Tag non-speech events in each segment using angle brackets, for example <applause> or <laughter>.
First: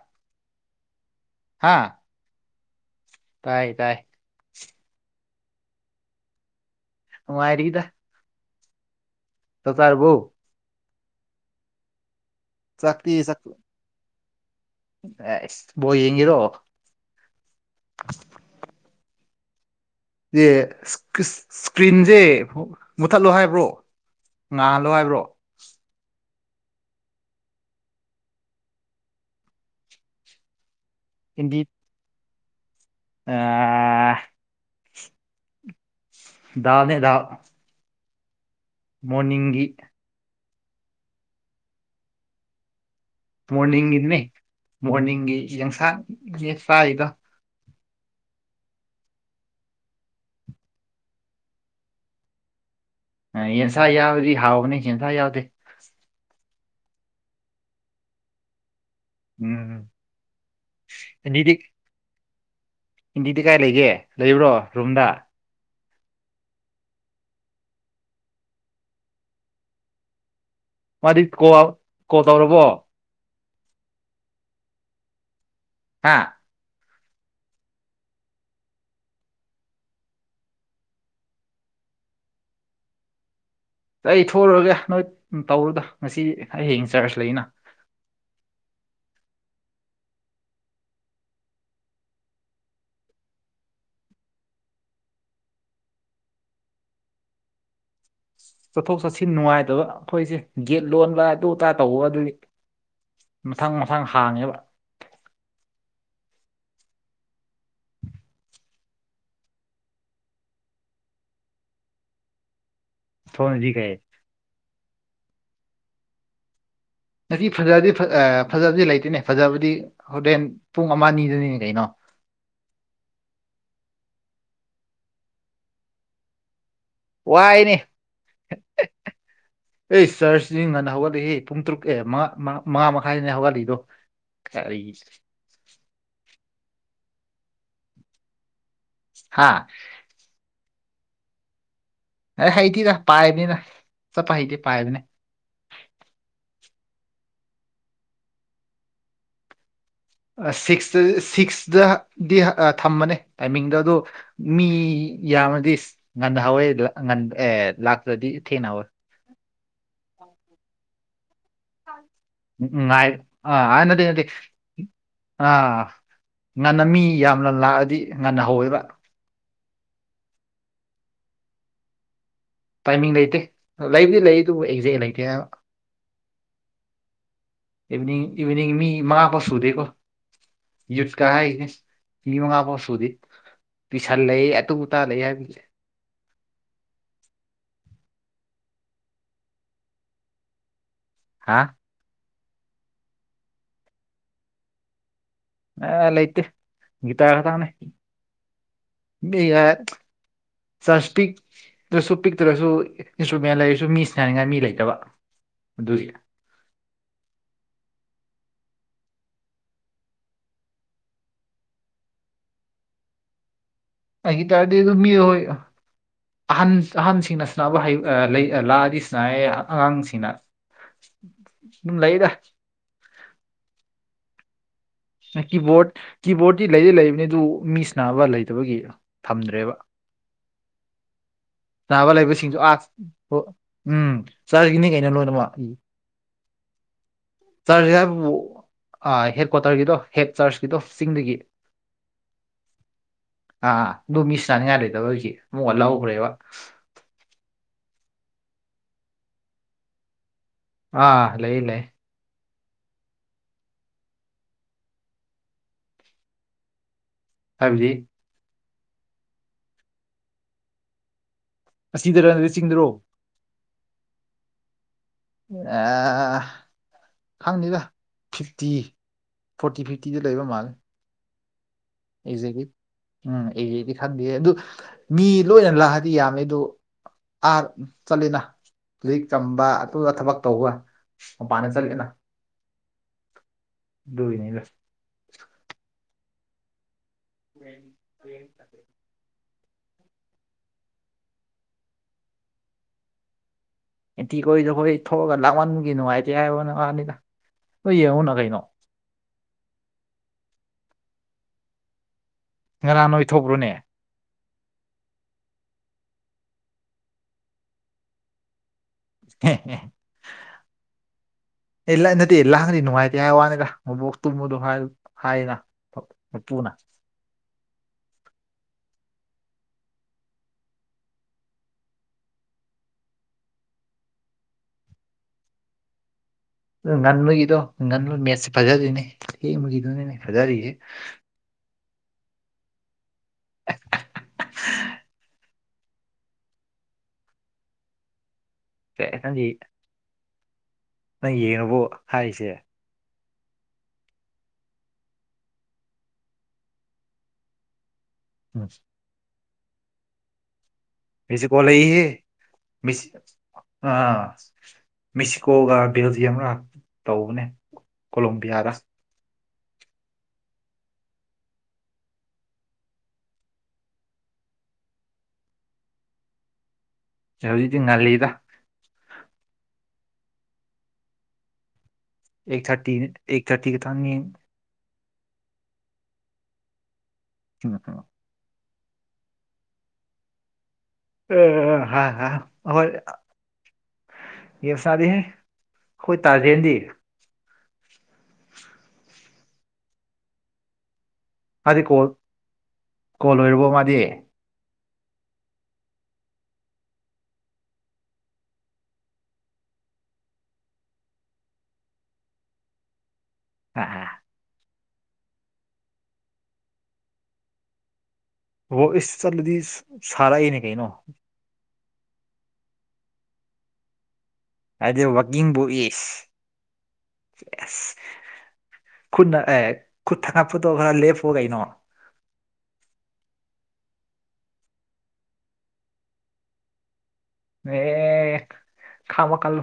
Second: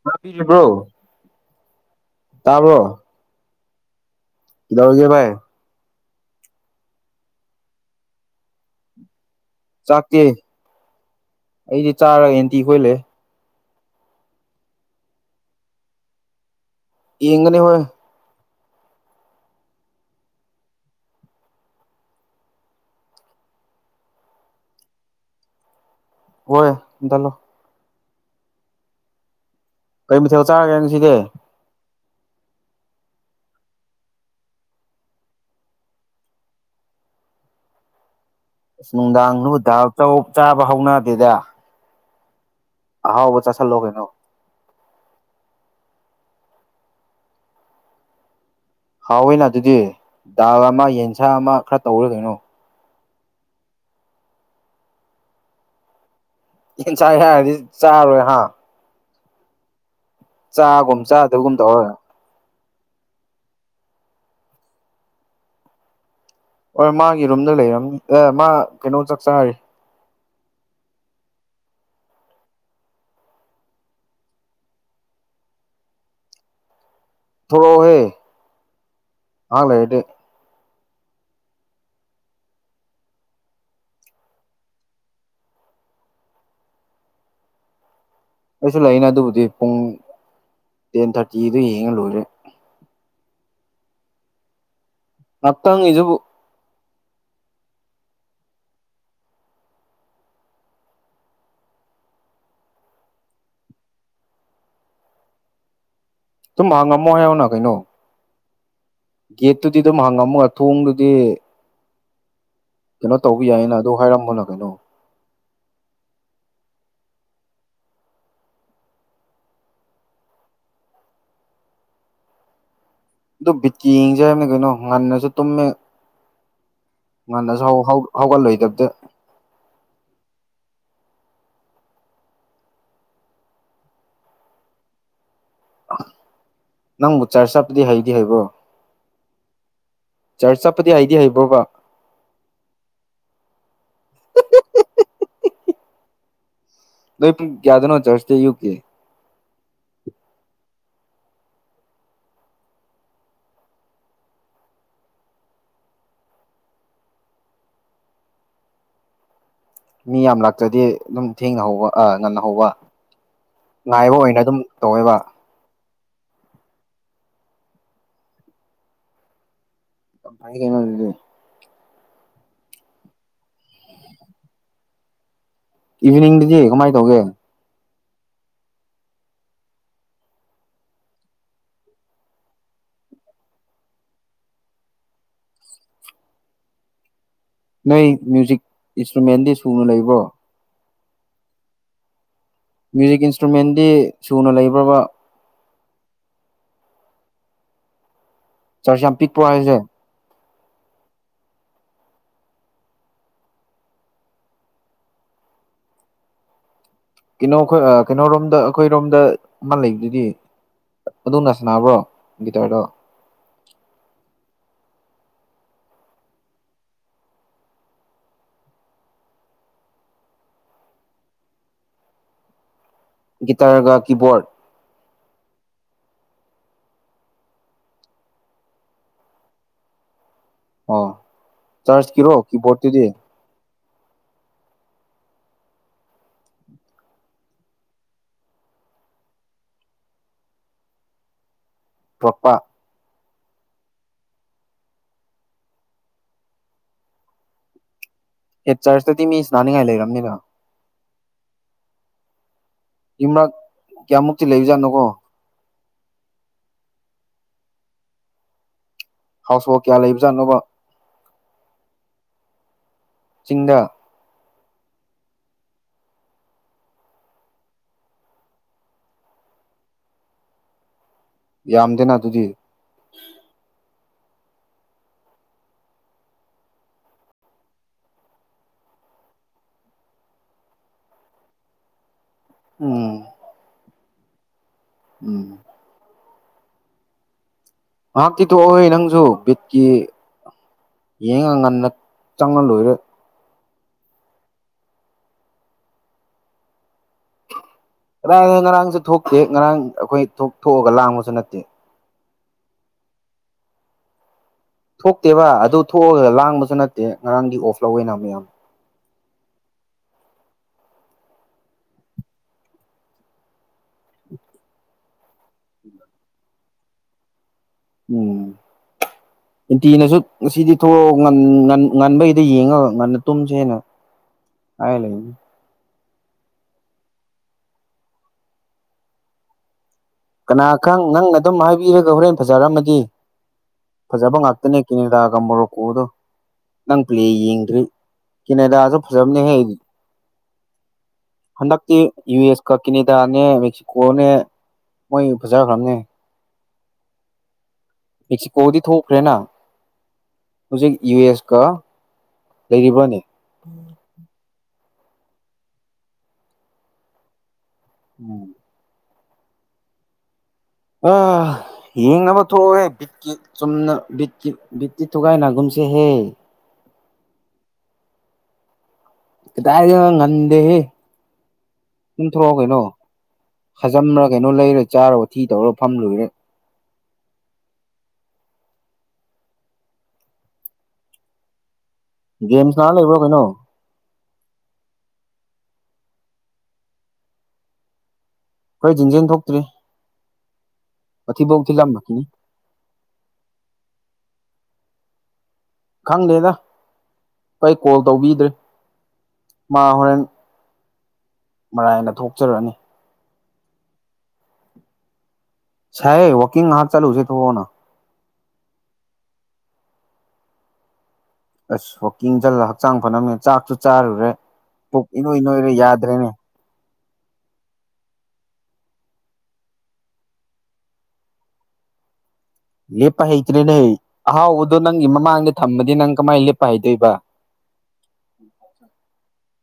ꯉ ꯄꯕ꯭ꯔꯣ ꯍꯥꯥ ꯇꯥꯕꯣ ꯇꯥꯏ ꯇꯥꯏ ꯏꯗ ꯍꯧꯒꯦꯚꯥꯏ ꯉꯥꯏꯔꯤꯗ ꯇ ꯇꯔꯕꯣ ꯑꯩꯗꯤꯦ ꯆꯥꯔꯒ ꯈꯣꯏ ꯂꯩ ꯆꯥꯛꯔꯤ ꯆ ꯑꯦꯁ ꯕꯣ ꯌꯦꯡ ꯉꯔꯣ ꯏ ꯏꯒꯅꯤ ꯍꯣꯏ ꯑꯦ ꯏꯁꯀ꯭ꯔꯤꯟꯁꯦ ꯃꯨꯠꯊꯠꯂꯣ ꯍꯥꯏꯕ꯭ꯔꯣ ꯉꯥꯍꯜꯂꯣ ꯍꯥꯏꯕ꯭ꯔꯣ ꯍꯣꯏ ꯗꯂꯣ ꯀꯩ ꯃꯊꯦꯜ ꯆꯥꯔꯒꯦ ꯉꯁꯤꯗꯤ ꯑ ꯅꯦ ꯑꯁ ꯅꯨꯡꯗꯥꯡ ꯅꯨꯡꯗꯥ ꯆꯥꯕ ꯍꯧꯅꯗꯦꯗ ꯑꯍꯥꯎꯕ ꯆꯥꯁꯜꯂꯣ ꯀꯩꯅꯣ ꯃꯣꯔꯅꯤꯡꯒꯤꯗꯨꯅꯦ ꯃꯣꯔꯅꯤꯡꯒꯤ ꯌꯦꯟꯁꯥꯡ ꯆꯥꯔꯤꯒ ꯍꯥꯎꯋꯦꯅ ꯑꯗꯨꯗꯤ ꯗꯥꯜ ꯑꯃ ꯌꯦꯟꯁꯥ ꯑꯃ ꯈꯔ ꯇꯧꯔꯦ ꯀꯩꯅꯣ ꯌꯦꯟꯁꯥ ꯌꯥꯎꯗꯤ ꯍꯥꯎꯕꯅꯤ ꯌꯦꯟꯁꯥ ꯌꯥꯎꯗꯦ ꯌꯦꯟ ꯆꯥꯏ ꯍꯥꯏꯔꯗꯤ ꯆꯥꯔꯣꯏ ꯍꯥꯥ ꯎꯝꯝ ꯆꯥꯒꯨꯝ ꯆꯥꯗꯒꯨꯝꯗꯧꯔ ꯏꯤꯟꯗꯤꯗꯤ ꯀꯥꯏ ꯂꯩꯒꯦ ꯂꯩꯕ꯭ꯔꯣ ꯔꯨꯝꯗ ꯍꯣꯏ ꯃꯥꯒꯤ ꯔꯨꯝꯗ ꯂꯩꯔꯕꯝꯅꯤ ꯑꯦ ꯃꯥ ꯀꯩꯅꯣ ꯆꯥꯛꯆꯥꯥꯔꯤ ꯃꯥꯗꯤ ꯀꯣꯜ ꯀꯣꯜ ꯇꯧꯔꯕꯣ ꯍꯥꯥ ꯊꯔꯣꯍꯦ ꯍꯥꯡ ꯂꯩꯗꯤꯦ ꯑꯩ ꯊꯣꯛꯂꯨꯔꯒꯦ ꯅꯣꯏ ꯇꯧꯔꯨꯗ ꯉꯁꯤ ꯍꯌꯦꯡ ꯆꯥꯔꯖ ꯂꯩꯅ ꯑꯩꯁꯨ ꯂꯩꯅꯦ ꯑꯗꯨꯕꯨꯗꯤ ꯄꯨꯡ ꯇꯦꯟ ꯊꯥꯔꯇꯤꯗ ꯌꯦꯡꯉ ꯂꯣꯏꯔꯦ ꯃꯠꯇꯪ ꯏꯁꯨꯕꯨ ꯆꯠꯊꯣꯛ ꯆꯠꯁꯤꯟ ꯅꯨꯡꯉꯥꯏꯇꯕ ꯑꯩꯈꯣꯏꯁꯦ ꯒꯦꯠ ꯂꯣꯟꯕ ꯑꯗꯨ ꯑꯇꯥ ꯇꯧꯕ ꯑꯗꯨꯗꯤ ꯃꯊꯪ ꯃꯊꯪ ꯍꯥꯡꯉꯦꯕ ꯑꯗꯨꯨꯝ ꯍꯪꯉꯝꯃꯣ ꯍꯥꯏꯌꯧꯅ ꯀꯩꯅꯣ ꯒꯦꯠꯇꯨꯗꯤ ꯑꯗꯨꯝ ꯍꯪꯉꯝꯃꯣꯒ ꯊꯣꯡꯗꯨꯗꯤ ꯀꯩꯅꯣ ꯇꯧꯕ ꯁꯣꯝꯗꯗꯤ ꯌꯥꯏꯅ ꯀꯩ ꯑꯗꯨ ꯍꯥꯏꯔꯝꯕꯅ ꯀꯩꯅꯣ ꯉꯁꯤ ꯐꯖꯕꯗꯤ ꯐꯖꯕꯗꯤ ꯂꯩꯇꯦꯅꯦ ꯐꯖꯕꯗꯤ ꯍꯣꯔꯦꯟ ꯄꯨꯡ ꯑꯃ ꯅꯤꯗꯨꯅꯤꯅꯦ ꯀꯩꯅꯣ <unintelligible> ꯑꯗꯨ ꯕꯤꯠꯀꯤ ꯌꯦꯡꯁꯦ ꯍꯥꯏꯕꯅꯤ ꯀꯩꯅꯣ ꯉꯟꯅꯁꯨ ꯇꯨꯝꯃꯦ ꯉꯟꯅꯁꯨ ꯋꯥꯏꯅꯦ ꯍꯧꯒꯠꯂꯣꯏꯗꯕꯗ ꯆ ꯉꯟꯅ ꯍꯧꯒꯠꯂꯏ ꯄꯨꯡ ꯇꯔꯨꯛ ꯑꯦ ꯃꯉꯥ ꯃꯈꯥꯏꯁꯤꯅꯦ ꯍꯧꯒꯠꯂꯤꯏꯗꯣ ꯀ ꯅꯪꯕꯨ ꯆꯔ ꯆꯄꯗꯤ ꯍꯩꯗꯤ ꯍꯩꯕꯣ ꯍꯥꯥ ꯗꯤ ꯑꯥꯏꯗꯤꯌꯥ ꯍꯥꯏꯕ꯭ꯔꯣꯕ ꯑꯦ ꯍꯩꯇꯤꯔ ꯄꯥꯏꯕꯅꯤꯅ ꯆꯠꯄ ꯍꯩꯇꯦ ꯄꯥꯏꯕꯅꯦ ꯂ ꯀꯌꯥꯗꯅꯣ ꯆꯔꯁꯗꯦ ꯌꯨ ꯀꯦ ꯁꯤꯛꯁꯇ ꯁꯤꯛꯁꯇꯗꯤ ꯊꯝꯕꯅꯦ ꯇꯥꯏꯃꯤꯡꯗꯣ ꯑꯗꯣ ꯃꯤ ꯌꯥꯝꯃꯗꯤ ꯉꯟꯅꯍꯥꯎꯋꯦ ꯉ ꯑꯦ ꯂꯥꯛꯇ꯭ꯔꯗꯤ ꯊꯦꯡꯅꯍꯧꯋꯦ ꯃꯤ ꯌꯥꯝ ꯂꯥꯛꯆꯗꯦ ꯑꯗꯨꯝ ꯊꯦꯡꯅꯍꯧꯕ ꯎꯝ ꯑ ꯑꯅꯗꯤ ꯉꯥꯏꯕ ꯑꯣꯏꯅ ꯑꯗꯨꯝ ꯇꯧꯋꯦꯕ ꯑ ꯉꯟꯅ ꯃꯤ ꯌꯥꯝꯅ ꯂꯥꯛꯑꯗꯤ ꯉꯟꯅ ꯍꯧꯋꯦꯕ ꯀꯩꯅꯅꯦ ꯇꯥꯏꯃꯤꯡ ꯂꯩꯇꯦ ꯂꯩꯕꯨꯗꯤ ꯂꯩ ꯑꯗꯨꯕꯨ ꯑꯦꯛꯖꯦꯛ ꯂꯩꯇꯦ ꯍꯥꯏꯕ ꯏꯚꯅꯤꯡꯗꯤꯗꯤ ꯀꯃꯥꯏꯅ ꯇꯧꯒꯦ ꯏꯚꯅꯤꯡ ꯏꯚꯅꯤꯡ ꯃꯤ ꯃꯥꯕꯨꯁ ꯎꯗꯦꯀꯣ ꯌꯠꯀꯥ ꯍꯥꯏ ꯃꯤ ꯃ ꯍꯥꯄ ꯁꯣꯗꯤ ꯇꯨꯏꯁꯟ ꯂꯩ ꯑꯇꯞ ꯑꯇꯥ ꯂꯩ ꯍꯥꯏꯕꯁꯦ ꯑꯩ ꯃ꯭ꯌꯨꯖꯤꯛ ꯏꯟꯁꯇ꯭ꯔꯨꯃꯦꯟꯗꯤ ꯁꯨꯅ ꯂꯩꯕ꯭ꯔꯣ ꯍꯥꯥ ꯃ꯭ꯌꯨꯖꯤꯛ ꯏꯟꯁꯇ꯭ꯔꯨꯃꯦꯟꯗꯤ ꯁꯨꯅ ꯂꯩꯕ꯭ꯔꯕ ꯑ ꯂꯩꯇꯦ ꯒꯤꯇꯥ ꯀꯊꯅꯦ ꯆꯔꯁꯤ ꯌꯥꯝ ꯄꯤꯛꯄ ꯍꯥꯏꯁꯦ <unintelligible> ꯆꯥꯟꯁ ꯄꯤꯛꯇꯁꯨ ꯄꯤꯛꯇꯨ꯭ꯔꯁꯨ ꯏꯟꯁꯇ꯭ꯔꯨꯃꯦꯟ ꯂꯩꯔꯁꯨ ꯃꯤ ꯁꯤꯅꯥꯅꯤꯡꯉꯥꯏ ꯃꯤ ꯂꯩꯇꯕ ꯑꯗꯨꯔꯤ ꯀꯩꯅꯣ ꯑꯩꯈꯣꯏ ꯀꯩꯅꯣꯔꯣꯝꯗ ꯑꯩꯈꯣꯏꯔꯣꯝꯗ ꯃꯥ ꯂꯩꯗꯨꯗꯤ ꯑꯗꯨꯅ ꯁꯅꯥꯕ꯭ꯔꯣ ꯒꯤꯇꯥꯔꯗꯣ ꯑꯩꯒꯤ ꯇꯗꯤ ꯑꯗꯨꯃꯤ ꯑꯍꯟ ꯑꯍꯟꯁꯤꯡꯅ ꯁꯅꯕ ꯂꯥꯛꯑꯗꯤ ꯁꯅ ꯑꯉꯥꯡꯁꯤꯡꯅ ꯂꯩꯗ ꯒꯤꯇꯥꯔꯒ ꯀꯤꯕꯣꯔꯠ ꯀꯤꯕꯣꯔꯗ ꯀꯤꯕꯣꯔꯇꯤ ꯂꯩꯗꯤ ꯂꯩꯕꯅꯤ ꯑꯗꯨ ꯃꯤꯁꯅꯥꯅꯕ ꯂꯩꯇꯕꯒꯤ ꯊꯝꯗ꯭ꯔꯦꯕ ꯑꯣ ꯆꯥꯕ ꯆꯔꯆꯀꯤꯔꯣ ꯂꯩꯕꯁꯤꯡꯁꯨ ꯑ ꯀꯤꯕꯣꯔꯗꯇꯨꯗꯤ ꯎꯝ ꯆꯥꯒꯤꯅꯦ ꯀꯩꯅ ꯂꯣꯏꯅꯃꯛ ꯏ ꯆꯔꯕ ꯑ ꯍꯦꯠ ꯀ꯭ꯋꯥꯇꯔꯒꯤꯗꯣ ꯍꯦꯠ ꯆꯥꯔꯆꯀꯤꯗꯣ ꯆꯤꯡꯗꯒꯤ ꯇꯣꯄꯥ ꯑꯥ ꯑꯗꯨ ꯃꯤꯁꯤ ꯆꯥꯅꯤꯡꯉꯥꯏ ꯂꯩꯇꯕꯒꯤ ꯑꯃꯨꯛꯀ ꯂꯧꯈ꯭ꯔꯦꯕ ꯍ ꯆꯔꯆꯇꯗꯤ ꯃꯤꯁ ꯅꯥꯅꯤꯡꯉꯥꯏ ꯂꯩꯔꯝꯅꯤꯒ ꯑꯥ ꯂꯩ ꯂꯩ ꯂꯩ ꯌꯛ ꯀꯌꯥꯃꯨꯛꯇꯤ ꯂꯩꯕꯖꯥꯠꯅꯣꯀꯣ ꯍꯥꯏꯖꯤ ꯍꯥꯎꯁ ꯋꯥꯐ ꯀꯌꯥ ꯂꯩꯕꯖꯥꯠꯅꯣꯕ ꯑꯁꯤꯗ ꯔꯟꯔꯠ ꯆꯁꯤꯡꯗꯨꯔꯣ ꯆꯤꯡꯗ ꯑ ꯈꯪꯅꯤꯗ ꯐꯤꯐꯇꯤ ꯐꯣꯔꯇꯤ ꯐꯤꯐꯇꯤꯗ ꯂꯩꯕ ꯃꯥꯜꯂꯦ ꯌꯥꯝꯗꯦꯅ ꯑꯗꯨꯗꯤ ꯑꯩꯖꯦꯦ ꯎꯝꯗꯤ ꯈꯪꯗꯦ ꯑꯗꯨ ꯃꯤ ꯂꯣꯏꯅ ꯂꯥꯛꯑꯗꯤ ꯌꯥꯝꯃꯦ ꯑꯗꯨ ꯑꯥ ꯆꯠꯂꯦꯅ ꯍꯧꯖꯤꯛ ꯆꯝꯕ ꯑꯗꯨꯒ ꯊꯕꯛ ꯇꯧꯕ ꯃꯄꯥꯟꯗ ꯆꯠꯂꯦꯅ ꯎꯝ ꯕꯨꯏꯅꯤ ꯂꯁ ꯎꯝ ꯍꯥ ꯇ ꯇꯣ ꯑꯣꯣꯏ ꯅꯪꯁꯨ ꯀ ꯌꯦꯡꯉ ꯉꯟꯅ ꯆꯪꯉ ꯂꯣꯏꯔꯦ ꯑꯦꯟꯇꯤ ꯀꯣꯏꯗꯈꯣꯏ ꯊꯣꯛꯑꯒ ꯂꯥꯛꯃꯟꯒꯤ ꯅꯨꯡꯉꯥꯏꯇꯦ ꯍꯥꯏꯕ ꯅꯉꯅꯤꯗ ꯀꯗꯥꯏꯗ ꯉꯔꯥꯡꯁꯨ ꯊꯣꯛꯇꯦ ꯉꯔꯥꯡ ꯑꯩꯈꯣꯏ ꯊꯣꯛꯑꯒ ꯂꯥꯡꯕꯁꯨ ꯅꯠꯇꯦ ꯉꯔꯥꯡ ꯅꯣꯏ ꯊꯣꯛꯣꯛ꯭ꯔꯨꯅꯦ ꯊꯣꯛꯇꯦꯕ ꯑꯗꯨ ꯊꯣꯛꯑꯒ ꯂꯥꯡꯕꯁꯨ ꯅꯠꯇꯦ ꯉꯔꯥꯡꯗꯤ ꯑꯣꯐ ꯂꯧꯋꯦꯅ ꯃꯌꯥꯝ <inaudible> ꯑꯦ ꯂ ꯅꯠꯇꯦ ꯂꯥꯛꯒꯗꯤ ꯅꯨꯡꯉꯥꯏꯇꯦ ꯍꯥꯏ ꯋꯥꯅꯤꯒ ꯃꯕꯣꯛꯇꯨꯝꯃꯨꯗꯣ ꯍꯥꯏ ꯍꯥꯏꯅ ꯃꯄꯨꯅ <inaudible> ꯎꯝ <inaudible> ꯑꯦꯟꯇꯤꯅꯁꯨ ꯉꯁꯤꯗꯤ ꯊꯣꯛꯑꯣ ꯉꯟꯕꯒꯤꯗ ꯌꯦꯡꯉꯒ ꯉꯟꯅ ꯇꯨꯝꯁꯦꯅ ꯍꯥꯏ ꯂꯩ ꯑ ꯉꯟꯕꯒꯤꯗꯣ ꯉꯟꯕ ꯃꯦꯠꯁꯦ ꯐꯥꯖꯗꯣꯏꯅꯦ ꯊꯦꯡꯕꯒꯤꯗꯨꯅꯦꯅꯦ ꯀꯅꯥ ꯈꯪ ꯅꯪꯅ ꯑꯗꯨꯝ ꯍꯥꯏꯕꯤꯔꯒ ꯍꯣꯔꯦꯟ ꯐꯖꯔꯝꯃꯗꯤ ꯐꯖꯕ ꯉꯥꯛꯇꯅꯦ ꯀꯦꯅꯦꯗꯥꯒ ꯃꯣꯔꯣꯀꯣꯗꯣ ꯅꯪ ꯄ꯭ꯂꯦ ꯌꯦꯡꯗ꯭ꯔꯤ ꯀꯅꯦ ꯑꯁꯨ ꯑꯦ ꯐꯖꯕꯅꯤ ꯅꯪꯒꯤ ꯍꯥꯏꯗꯤ ꯅꯪ ꯌꯦꯡꯉꯕꯣ ꯍꯟꯗꯛ ꯌꯨ ꯍꯥꯏꯔꯤꯁꯦ ꯑꯦꯁ ꯀ ꯀꯅꯦ ꯗꯥꯅꯦ ꯃꯦꯛꯁꯤꯀꯣꯅꯦ ꯃꯣꯏ ꯐꯖꯈ꯭ꯔꯕꯅꯦ ꯑꯦꯁꯤ ꯎꯝ ꯀꯣꯗꯤ ꯊꯣꯛꯄ ꯔꯦꯅꯥ ꯃꯤꯁꯤ ꯀꯣꯂꯍ ꯃꯤꯁꯤ ꯂꯩꯔꯤꯕꯅꯦ ꯑꯥ ꯃꯦꯛꯁꯤꯀꯣꯒ ꯕꯦꯜꯖꯤꯌꯝꯒ ꯇꯧꯕꯅꯦ ꯎꯝ ꯀꯣꯂꯣꯝꯕꯤꯌꯥꯗ ꯑ ꯌꯦꯡ ꯑꯃ ꯊꯣꯛꯑꯣ ꯕꯤꯠꯀꯤ ꯆꯨꯝꯅ ꯕꯤꯀꯤ ꯕꯤꯀꯤ ꯊꯨꯒꯥꯏ ꯒꯨꯝ ꯆꯍꯤꯍ ꯍꯧꯖꯤꯛꯇꯤ ꯉꯜꯂꯤꯗ ꯈꯤꯇ ꯉꯗꯦ ꯄꯨꯝꯊꯣꯛꯑꯣ ꯑꯩꯠ ꯀꯩꯅꯣ ꯊꯥꯔꯇꯤꯅꯤ ꯑꯩꯠ ꯊꯥꯔꯇꯤ ꯈꯛꯇꯪꯅꯤ ꯈꯥꯖꯝ꯭ꯔ ꯀꯩꯅꯣ ꯂꯩꯔ ꯆꯥꯔ ꯑꯣꯊꯤ ꯇꯧꯔ ꯐꯝꯔꯨꯔꯦ ꯆꯨꯔꯇꯣ ꯎ ꯎ ꯒꯦꯝ ꯁꯅ ꯂꯩꯕ ꯀꯩꯅꯣ ꯌꯦ ꯐ ꯁꯥꯗꯤ ꯍ ꯍꯣꯏ ꯇꯥꯖ ꯍꯦꯟꯗꯤ ꯑꯩꯈꯣꯏ ꯆꯤꯡꯖꯦꯜ ꯊꯣꯛꯇ꯭ꯔꯤ ꯋꯥꯊꯤꯕꯧ ꯃꯥꯗꯤ ꯀꯣꯜ ꯊꯤꯜꯂꯝꯃꯛꯈꯤꯅꯤ ꯀꯣꯜ ꯂꯣꯏꯔꯕꯣ ꯃꯥꯗꯤ ꯈꯪꯗꯦꯗ ꯑꯩ ꯀꯣꯜ ꯇꯧꯕꯤꯗ꯭ꯔꯔꯤ ꯃꯥ ꯍꯣꯔꯦꯟ ꯃꯔꯥꯏꯅꯥ ꯊꯣꯛꯆꯔꯛꯅꯤ ꯑꯥꯑꯥ ꯁꯥꯌꯦ ꯋꯥꯀꯤꯡ ꯉꯥꯏꯍꯥꯛ ꯆꯠꯂꯨꯁꯦ ꯊꯣꯔꯛꯑꯣꯅꯥ ꯍꯣ ꯏꯁ ꯆꯠꯂꯗꯤ ꯁꯔꯛꯑꯦꯅꯦ ꯀꯩꯅꯣ ꯑꯁ ꯋꯥꯛꯀꯤꯡ ꯆꯠꯂꯥ ꯍꯛꯆꯥꯡ ꯐꯅꯝꯃꯦ ꯆꯥꯛꯁꯨ ꯆꯥꯔꯨꯔꯦ ꯄꯨꯛ ꯏꯅꯣꯏ ꯅꯣꯏꯔꯦ ꯌꯥꯗ꯭ꯔꯦꯃꯦ ꯌꯥꯁ ꯈꯨꯠꯅꯥ ꯑꯦ ꯈꯨꯠ <unintelligible> ꯂꯦꯞꯄꯣ ꯀꯩꯅꯣ ꯂꯦꯞꯄꯥ ꯍꯩꯇ꯭ꯔꯦꯅꯦ ꯑꯍꯥꯎꯕꯗꯣ ꯅꯪꯒꯤ ꯃꯃꯥꯡꯗ ꯊꯝꯃꯥꯗꯤ ꯅꯪ ꯀꯃꯥꯏꯅ ꯂꯦꯞꯄꯥ ꯍꯩꯗꯣꯏꯕ ꯑꯦ ꯈꯃ ꯀꯜꯂꯨ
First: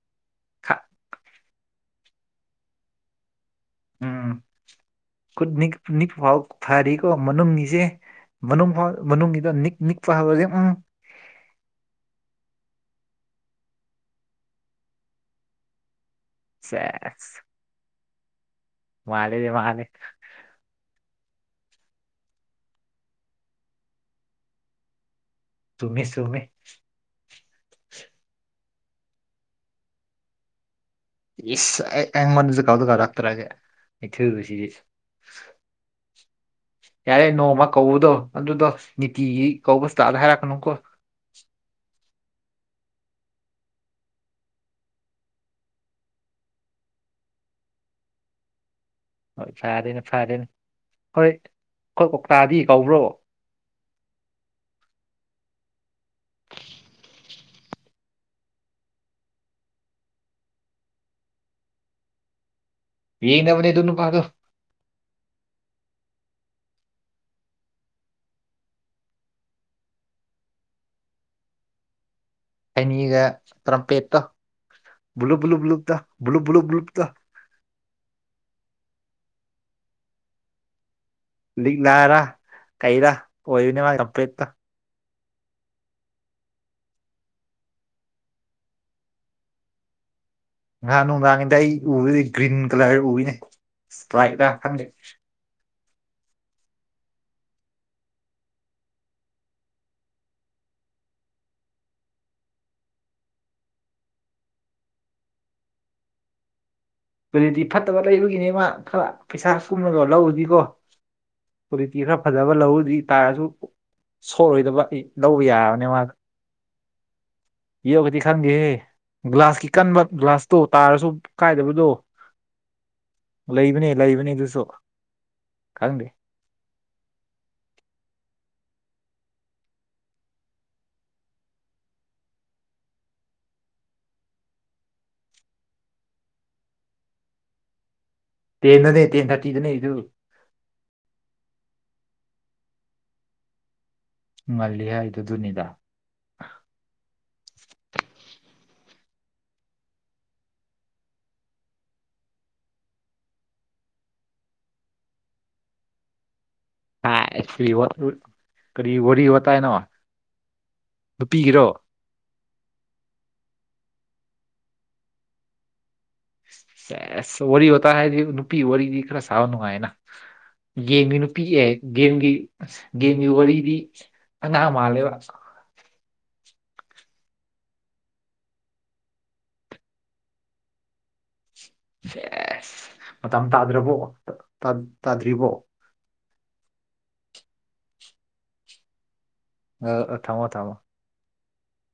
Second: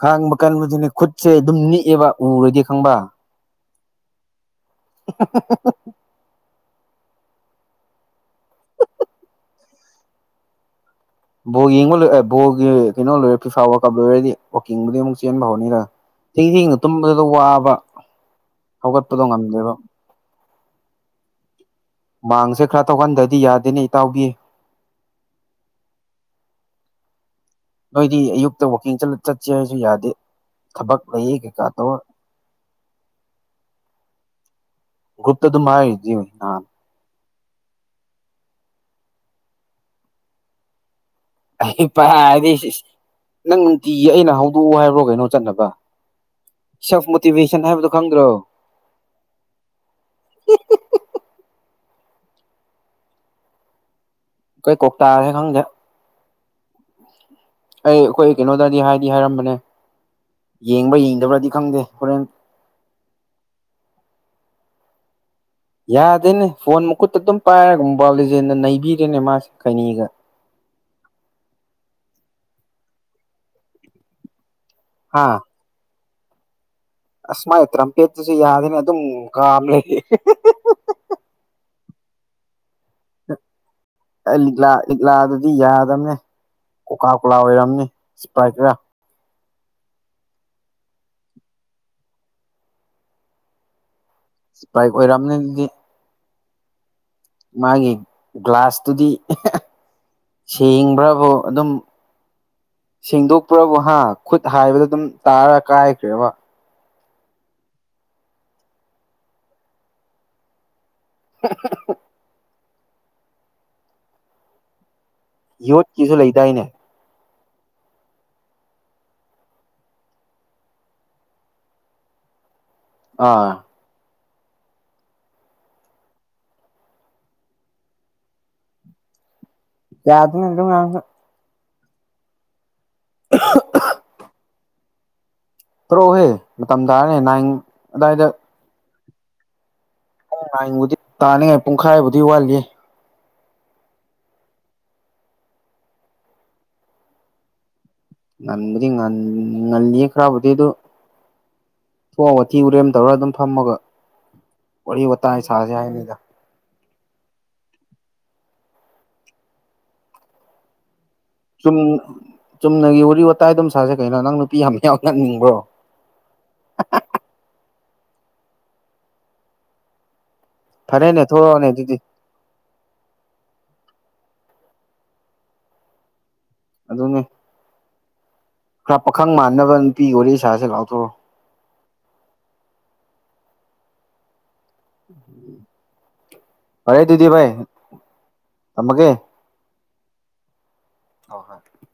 ꯈꯥꯡꯕ ꯈꯥ- ꯀꯟꯗꯨꯅꯦ ꯈꯨꯠꯁꯦ ꯑꯗꯨꯝ ꯅꯤꯛꯑꯦꯕ ꯎꯔꯗꯤ ꯈꯪꯕ ꯎꯝ ꯈꯨꯠ ꯅꯤ ꯐꯥꯎ ꯐꯔꯤꯀꯣ ꯃꯅꯨꯡꯅꯤꯁꯦ ꯃꯅꯨꯡꯎ ꯃꯅꯨꯡꯒꯤꯗ ꯅꯤꯛ ꯅꯤꯛꯄ ꯍꯧꯔꯒꯦ ꯎꯝ ꯕꯣ ꯌꯦꯡꯕ ꯂꯣꯏ ꯕꯣꯒꯤ ꯀꯩꯅꯣ ꯂꯣꯏꯔꯦ ꯐꯤꯐꯥ ꯋꯥꯛꯀꯞ ꯂꯣꯏꯔꯗꯤ ꯋꯥꯛꯀꯤꯡꯕꯨꯗꯤ ꯑꯃꯨꯛ ꯆꯦꯟꯕ ꯍꯧꯎꯅꯤꯗ ꯊꯦꯡꯊꯦꯡꯅ ꯇꯨꯝꯕꯗꯨꯗ ꯁꯦꯁ ꯋꯥꯕ ꯄꯒꯠꯄꯗ ꯃꯥꯜꯂꯦꯅꯦ ꯉꯥꯝꯗꯦꯗꯣ ꯃꯥꯜꯂꯦ ꯃꯥꯡꯁꯦ ꯈꯔ ꯇꯧꯍꯟꯗꯗꯤ ꯌꯥꯗꯦꯅꯤ ꯏꯇꯥꯎꯒꯤ ꯆꯨꯝꯃꯤ ꯆꯨꯝꯃꯤ ꯅꯣꯏꯗꯤ ꯑꯌꯨꯛꯇ ꯋꯥꯋꯀꯤꯡ ꯆꯠꯁꯦ ꯍꯥꯏꯁꯨ ꯌꯥꯗꯦ ꯊꯕꯛ ꯂꯩꯌꯦ ꯀꯩꯀꯥ ꯇꯧꯔ ꯀꯥꯎꯗ ꯀꯔꯥꯛꯛꯇꯔꯛꯑꯒꯦ ꯑꯩꯊꯣꯏ ꯁꯤꯗꯤ ꯒ꯭ꯔꯨꯨꯞꯇꯗꯨꯝ ꯍꯥꯢꯔꯤꯗꯨꯗꯤ ꯌꯥꯔꯦ ꯅꯣꯡꯃ ꯀꯧꯕꯗꯣ ꯑꯗꯨꯗꯣ ꯅꯤꯇꯤꯒꯤ ꯀꯧꯕꯁꯤꯇꯥꯗ ꯍꯥꯏꯔꯛꯀꯅꯨꯀꯣ <unintelligible> <unintelligible> ꯅꯪ ꯅꯨꯡꯇꯤꯒꯤ ꯑꯩꯅ ꯍꯧꯗꯣꯛꯑꯣ ꯍꯥꯏꯕ꯭ꯔꯣ ꯀꯩꯅꯣ ꯆꯠꯅꯥꯕ ꯁꯦꯜꯐ ꯃꯣꯇꯤꯚꯦꯁꯟ ꯍꯥꯏꯕꯗꯨꯣ ꯈꯪꯗ꯭ꯔꯣ ꯍꯣꯏ ꯐꯔꯦꯅꯦ ꯐꯔꯦꯅꯦ ꯍꯣꯏ ꯑꯩꯈꯣꯏ ꯀꯧꯇꯥꯗꯤ ꯀꯧꯕ꯭ꯔꯣ <unintelligible> ꯑꯩꯈꯣꯏ ꯀꯣꯛꯇꯥꯔꯦ ꯈꯪꯗꯦ ꯑꯩ ꯑꯩꯈꯣꯏ ꯀꯩꯅꯣꯗꯗꯤ ꯍꯥꯏꯗꯤ ꯍꯥꯏꯔꯝꯕꯅꯦ ꯌꯦꯡꯕ ꯌꯦꯡꯗꯥꯕ꯭ꯔꯗꯤ ꯈꯪꯗꯦ ꯍꯣꯔꯦꯟ ꯌꯦꯡꯅꯥꯕꯅꯦ ꯑꯗꯨ ꯅꯨꯄꯥꯗꯣ ꯌꯥꯗꯦꯅꯦ ꯐꯣꯟ ꯃꯈꯨꯠꯇ ꯑꯗꯨꯝ ꯄꯥꯏꯔꯒꯥ ꯃꯣꯕꯥꯎꯜ ꯂꯤꯖꯦꯟꯅ ꯅꯩꯕꯤꯔꯦꯅꯦ ꯃꯥꯁꯦ ꯈꯩꯅꯤꯒꯥ <inaudible> ꯑꯩꯅꯤꯒ ꯇꯔꯝꯄꯦꯠꯇꯣ ꯍꯥ <unintelligible> <unintelligible> ꯑꯁ ꯃꯥꯒꯤ ꯇ꯭ꯔꯝꯄꯦꯠꯇꯁꯨ ꯌꯥꯗꯦꯅꯦ ꯑꯗꯨꯝ ꯀꯥꯝꯃꯦ ꯂꯥꯔꯥ ꯀꯩꯔꯥ ꯑꯣꯏꯕꯅꯦ ꯃꯥꯒꯤ ꯀꯝꯄ꯭ꯂꯦꯠꯇꯣ ꯂꯥꯗꯗꯤ ꯌꯥꯗꯝꯅꯦ ꯀꯣꯀꯥ ꯀꯣꯂꯥ ꯑꯣꯏꯔꯝꯅꯤ ꯁꯤꯄꯥꯏ ꯈꯔꯥ ꯉꯍꯥꯟ ꯅꯨꯡꯗꯥꯡꯗꯥ ꯑꯩ ꯎꯕꯗꯤ ꯒ꯭ꯔꯤꯟ ꯀꯥꯂꯔ ꯕꯨ ꯎꯏꯅꯦ ꯏꯁꯄ꯭ꯔꯥꯏꯠꯔꯥ ꯈꯪꯗꯦ ꯏꯁꯄ꯭ꯔꯥꯏꯠ ꯑꯣꯏꯔꯝꯅꯤ ꯑꯗꯨꯗꯤ ꯃꯥꯒꯤ ꯒ꯭ꯂꯥꯁꯇꯨꯗꯤ ꯁꯦꯡꯕ꯭ꯔꯕꯨ ꯑꯗꯨꯝ ꯁꯦꯡꯗꯣꯛꯄ꯭ꯔꯥꯕꯨ ꯍꯥ ꯈꯨꯠ ꯍꯥꯏꯕꯗ ꯑꯗꯨꯝ ꯇꯥꯔ ꯀꯥꯏꯈ꯭ꯔꯦꯕꯥ ꯑꯗꯨꯗꯤ ꯐꯠꯇꯕ ꯂꯩꯕꯒꯤꯅꯦ ꯃꯥ ꯈꯔ ꯄꯩꯁꯥ ꯀꯨꯝꯃꯒꯥ ꯂꯧꯔꯥꯗꯤꯀꯣ ꯀ꯭ꯋꯥꯂꯤꯇꯤ ꯈꯔ ꯐꯖꯕ ꯂꯧꯔꯨꯗꯤ ꯇꯥꯔꯁꯨ ꯁꯣꯛꯔꯣꯏꯗꯕ ꯢ ꯂꯧ ꯌꯥꯕꯅꯦ ꯃꯥꯗꯣ ꯌꯣꯠꯀꯤꯁꯨ ꯂꯩꯗꯥꯏꯅꯦ ꯌꯨꯕꯨꯗꯤ ꯈꯪꯗꯦꯍꯦ ꯒ꯭ꯂꯥꯁꯀꯤ ꯀꯟꯕ ꯒ꯭ꯂꯥꯁꯇꯣ ꯇꯥꯔꯁꯨ ꯀꯥꯏꯗꯕꯗꯣ ꯑꯥ ꯂꯩꯕꯅꯦ ꯂꯩꯕꯅꯦ ꯑꯗꯨ ꯈꯪꯗꯦ <unintelligible> <unintelligible> ꯊꯣꯔꯛꯎꯍꯦ ꯃꯇꯝ ꯇꯥꯔꯅꯦ ꯅꯥꯏꯟ ꯑꯗꯥꯏꯗ <unintelligible> ꯇꯦꯟ ꯊꯥꯔꯇꯤꯗꯅꯦ ꯑꯗꯨ ꯄꯨꯡ ꯅꯥꯏꯟꯕꯨꯗꯤ ꯇꯥꯅꯤ ꯄꯨꯡꯈꯥꯏꯕꯨꯗꯤ ꯋꯥꯠꯂꯤ ꯉꯜꯂꯤ ꯍꯥꯏꯗꯨ ꯗꯨꯅꯤꯗꯥ ꯉꯟꯕꯨꯗꯤ ꯉ ꯉꯜꯂꯤꯌꯦ ꯈꯔꯕꯨꯗꯤ ꯑꯗꯨ ꯊ ꯋꯥꯊꯤ ꯎꯔꯦꯝ ꯇꯧꯔꯒ ꯑꯗꯨꯝ ꯐꯝꯃꯒ ꯋꯥꯔꯤ ꯋꯥꯇꯥꯥꯏ ꯁꯥꯖꯦꯗ ꯑꯦꯆ ꯀꯔꯤ ꯋꯥꯔꯤ ꯋꯥꯔꯤ ꯋꯥꯇꯥ ꯅ ꯋꯥ ꯅꯨꯄꯤꯒꯤꯔꯣ ꯆꯨꯝ ꯆꯨꯝꯅꯒꯤ ꯋꯥꯔꯤ ꯋꯥꯇꯥꯏ ꯑꯗꯨꯝ ꯁꯥꯁꯦ ꯀꯩꯅꯣ ꯅꯪ ꯅꯨꯄꯤ ꯌꯥꯝ ꯌꯥꯎꯍꯟꯅꯤꯡꯕ꯭ꯔꯣ ꯋꯥꯔꯤ ꯋꯇꯥꯏ ꯍꯥꯏꯗꯤ ꯅꯨꯄꯤꯒꯤ ꯋꯥꯔꯤꯗꯤ ꯈꯔꯥ ꯁꯥꯕ ꯅꯨꯡꯉꯥꯏꯅꯥ ꯒꯦꯝꯒꯤ ꯐꯔꯦꯅꯦ ꯅꯨꯄꯤ ꯊꯣꯛꯂꯛꯑꯣꯅꯦ ꯑꯦ ꯑꯗꯨꯗꯤ ꯒꯦꯝꯒꯤ ꯑꯁ ꯒꯦꯝꯒꯤ ꯋꯥꯔꯤ ꯗꯤ ꯑꯉꯥꯡ ꯃꯥꯜꯂꯦꯕ ꯑꯗꯨꯅꯦ ꯈꯔ ꯄꯥꯈꯪ ꯃꯥꯟꯅꯕ ꯅꯨꯄꯤꯒꯤ ꯋꯥꯔꯤ ꯁꯥꯥꯁꯦ ꯂꯥꯎ ꯊꯣꯔꯛꯑꯣ ꯁꯦꯁ ꯃꯇꯝ ꯇꯥꯗ꯭ꯔꯕꯣ ꯇꯥꯗ꯭ꯔꯤꯕꯣ ꯑꯔꯦ ꯑꯗꯨꯗꯤ ꯚꯥꯏ ꯊꯝꯃꯥꯒꯦ ꯑꯎ ꯊꯝꯃꯣ ꯊꯝꯃꯣ ꯍ ꯍꯣꯏ